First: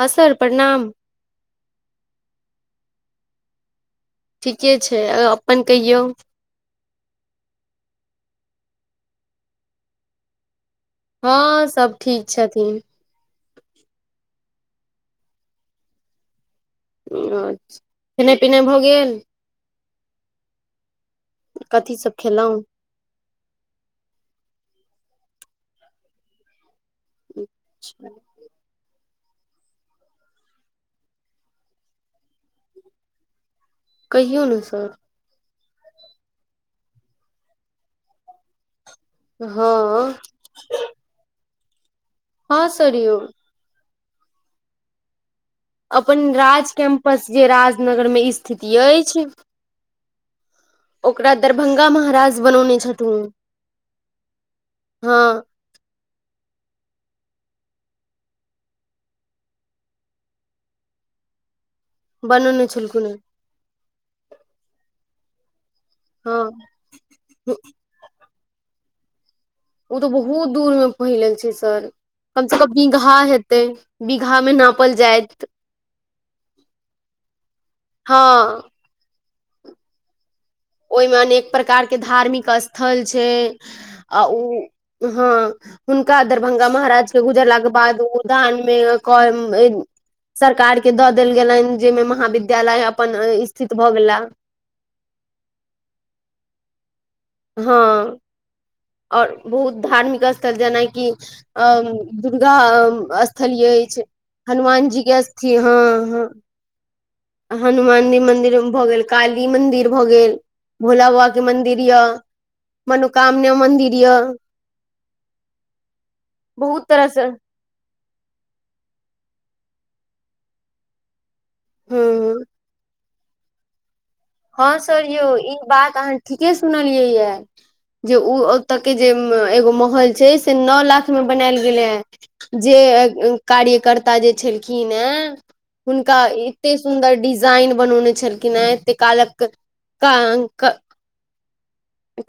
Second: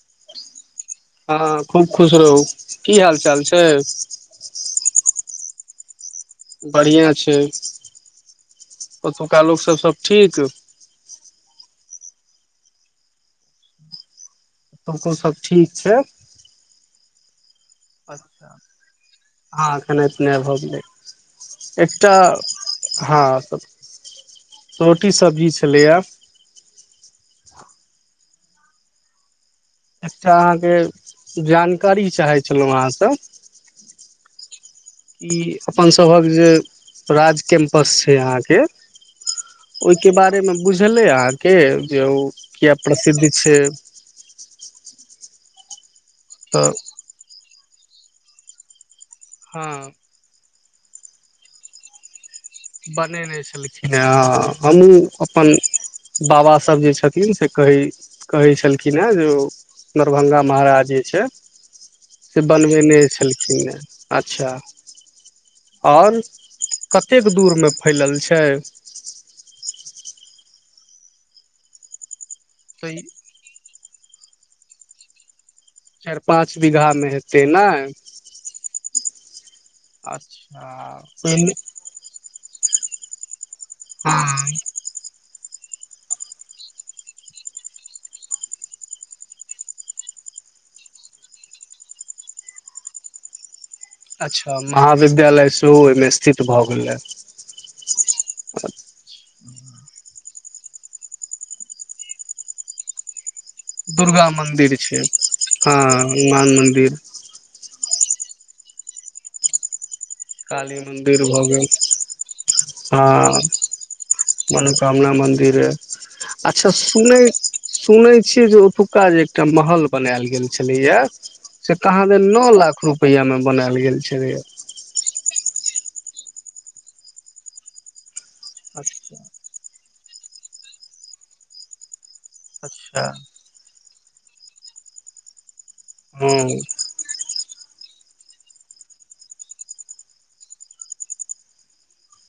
हँ सर प्रणाम हँ खूब खुश रहू की हाल चाल छै ठीके छै अपन कहियौ बढ़िआँ छै ओतुका लोक सब सब ठीक हँ सभ ठीक छथिन तो सभ ठीक छै छ खेनेऽ पिनाय भऽ गेल खैनय पीनाय भ गेलै कथी सब एकटा खेलहुँ हँ रोटी सब्जी छलैए अच्छा एकटा अहाँके जानकारी चाहै छलहुँ अहाँस कहियौ ने सर ई अपन सभक जे राज कैम्पस छै अहाँके ओहिके हँ बारेमे बुझलै आर के यौ हँ किया सर यौ प्रसिद्ध छै अपन अपन तऽ राज कैम्पस जे राज नगर मे ई स्थिति अछि हँ ओकरा दरभङ्ंगा महराज बनेने छलखिन हे ह हमहुँ हँ अपन बाबा सभ जे छथिन से कहै कहै छलखिन हेँ जे ओ दरभङ्गा महाराज जे छै से बनौने बनबयने छलखुन हेँ छलखिन हेँ अच्छा आओर हँ कते मे फैलल ल छै ओ तऽ बहुत दूर मे फैलल छै सर हम सब के तऽ बिघा हेतै बि घा मे नापल जायत चारि पाँच बीघा मे हेत ते नाइ हँ अच् ओहिमे अनेक प्रकार के धार्मिक स्थ थल छै हँ आउ हँ हुनका दरभंगा महाराज के गुजरलाक के बाद उ दान में सरकार के दऽ देल गेलनि जाहिमे महाविद्यालय अपन स्थित भऽ गेला अच्छा महाविद्यालय ओहिमे स्थित भऽ गेल हे हँ आओर बहुत धार्मिक स्थ जेना की अ दुर्गा स्थल अछि दुर्गा मन्दिर हनुमान छै जी के स्थि हँ हँ हनुमान मन्दिर हनुमान जी मंदिर भऽ गेल काली मंदिर भऽ गेल काली भोला मन्दिर बाबा के भऽ गेल मन्दिर यऽ हँ मनोकामना मन्दि मनोकामना मन्दिर अच्छा बहुत तरह सुनै से सुनै छियै जे ओतुका जे एकटा महल बनायल गेल छलैय ये से कहाँ दैन हूं नऽ लाख रुप रुपया मे बनायल गेल छलैया हँ सर यौ ई बात अहाँ ठीके सुनलियै यऽ जे ओ ओतए के जे एगो होल छै से नऽ लाख मे बनायल गेलै ह जे अच्छा कार्यकर् ता जे छलखिन ए हुनका हँ एते सुन्दर डि डिजाइन बनौने छलखिन हँ ते कालक कां क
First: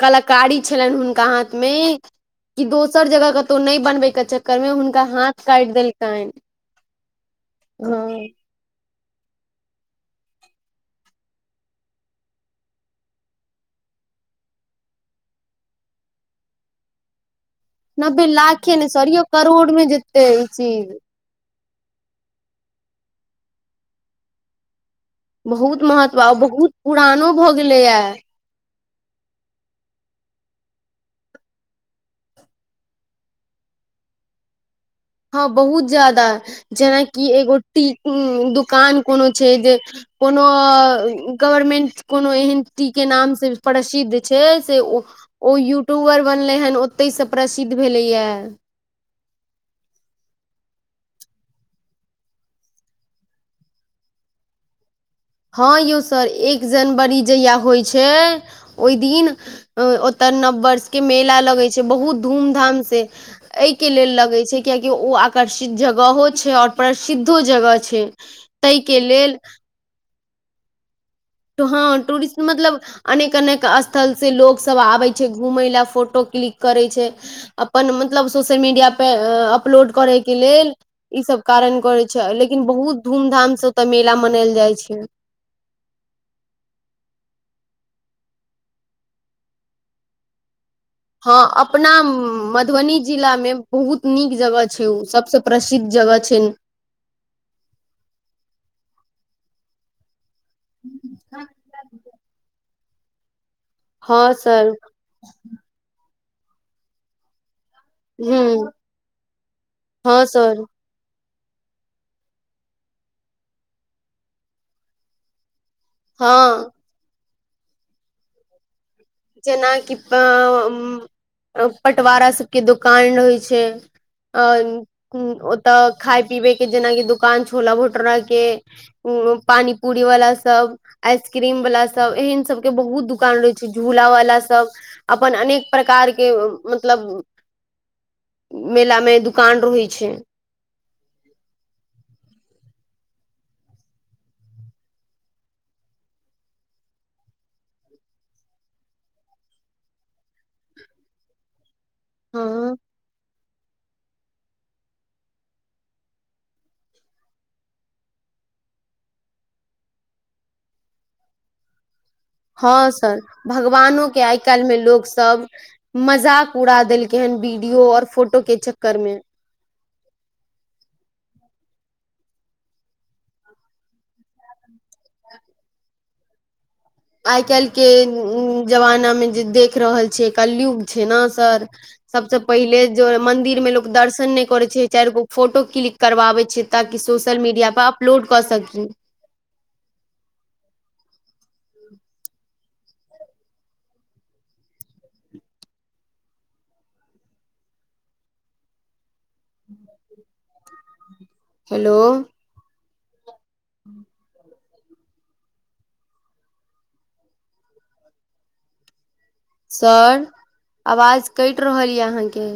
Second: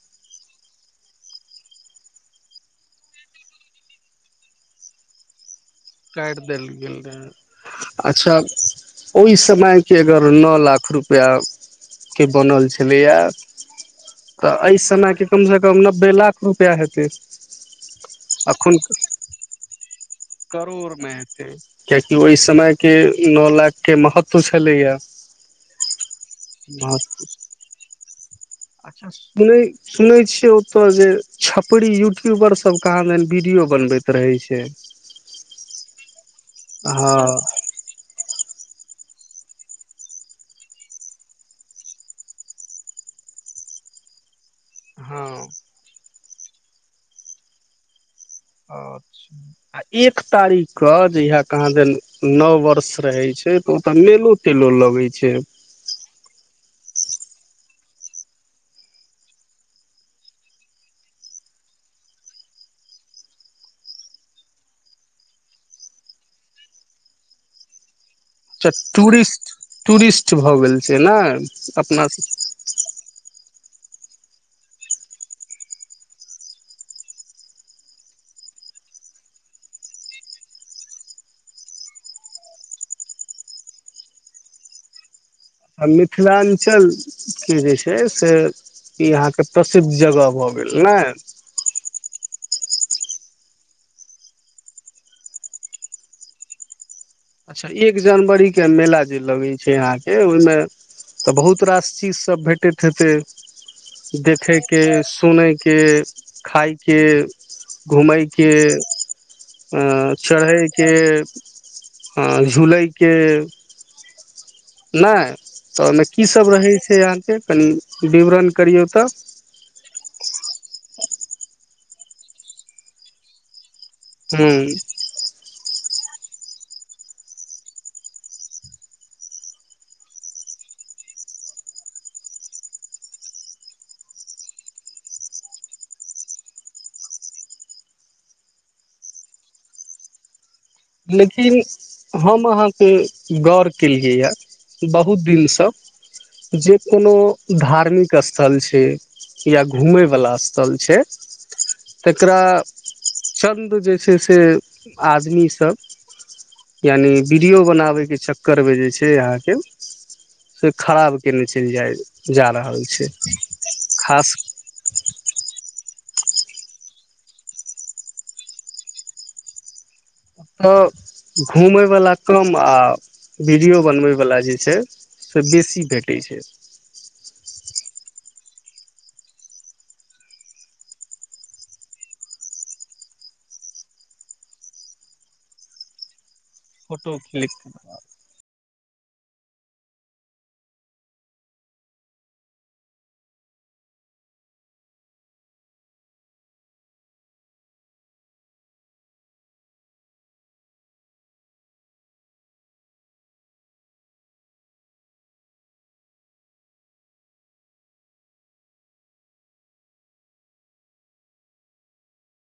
कलाकारी छलनि हुनका हाथ मे कि दोसर जगह कतहु नहि बनबै के चक्करमे हुनका हाथ काटि देलकनि काटि देल गेल रहै हँ अच्छा ओहि समयके अगर नऽ लाख रुपआके बनल छलैए तऽ एहि समयके कमसँ कम नब्बे लाख रुपैआ हेतै नब्बे लाखे ने सोरीऔ करोड़मे जे [inaudible] करोर मे हेते कियाकि ओहि समयके नओ लाखके महत्व छलैएा [inaudible] बहुत महत्व बहुत पुरानो भऽ गेलैए अच्छा सुनैत सुनै छियै ओतय जे छपरी यूट्यूबरसभ कह आाँ एन वीडियो बनबैत रहैत छै हँ बहुत ज्यादा जेनाकि हँ एगोटी [inaudible] कान कोनो छै जे कोनो गवर्मेंट कोनो एहन तटी के नाम से प्रसिद्ध छै हँ ओ यट्यूबर [inaudible] बनले हन ओते से प्रसिद्ध भेले या अच्छा आ एक तारीख के जहिया केाँ दे नव वर्ष रहे छै त ता मेलो तेलो लगे छै हँ यौ सर एक जनवरी जहिया होइ छै ओहि दिन ओते नववर्ष के मेला लगे छै बहुत धूम धाम से ए के लेल लगे छै कआाकि ओ आकर्षित जगहो छै और प्रसिद्धो जगह छै अच्ा ताहिके लेल टूरिस्ट- टूरिस्ट किछु भऽ गेल छै ने हँ अपना ूरिस्ट मतलब अनेक - अनेक स्थलसँ लोकसभ आबै छै घुमै लेलए फोटो क्लिक करै छै अपन मतलब सोशल मीडियापर अपलोड करैके लेल ईसभ कारण करै छै लेकिन बहुत धूमधामसँ ओतय मेला मनायल जाइ छै मिथिलाञ्चल के जे छै से यहाँ के प्रसिद्ध जगह भ [inaudible] हँ अपना म [inaudible] मधुबनी जिला मे बहुत नीक जगह छै ओ सबस प्रसिद्ध जगह छै अच्छा एक जनवरी के मेला जे लगैत छै अहाँके [inaudible] हि तऽ बहुत र ची भे [inaudible] खेतै हँ [inaudible] सर देखयके, सुनयके खाइके ह घूमयके, हँ सर चढ़यके ह [unintelligible] हं झूलैके नऽय तऽ ओहिमे की सब हँ रहै छै अहाँके कनि विवरण करियौ तऽ जेनाकिप [inaudible] पटवारा सबके दोकान रहै छै अ हूँ ओ तऽ खाय पीबे के जेनाकि दुकान छोला भटूरा के उ पानी पूरी वाला सब आइसक्रीम वाला सब एहेन सब के बहुत दुकान रहे छै झूला वाला सब अपन अनेक प्रकार के मतलब मेला में दुकान रहै छै लेकिन हम अहाँ के गौर केलियैए बहुत दिनसँ जे कोनो धार्मिक स्थल छै या घुमयवला स्थल छै तकरा हँ चन्द जे छै से आदमी सभ यानि वीडियो बनाबयके चक्करमे जे छै अहाँके से खराब केयने चलि जाय जा रहल हँ छै सर भगवानो के खास आइ काल्हिमे लोक सब मजाक उड़ा देलकै हेन वीडियो आऔर फोटोे चक्करमे तय घूमयवला कम आ वीडियो बनबयवला जे छै से बेसी भेटै छै आइ काईल के जमाना में जे देख रहल छै कलयुग छै ने सर सबसे पहिले जो मंदिर मे लोग दर्शन नहि करे छै चार गो फोटो क्लिक करवाबे छै ताकि सोशल मीडिया पर अपलोड कऽ सकी हेलो सर आवाज कटि रहल यए अहाँके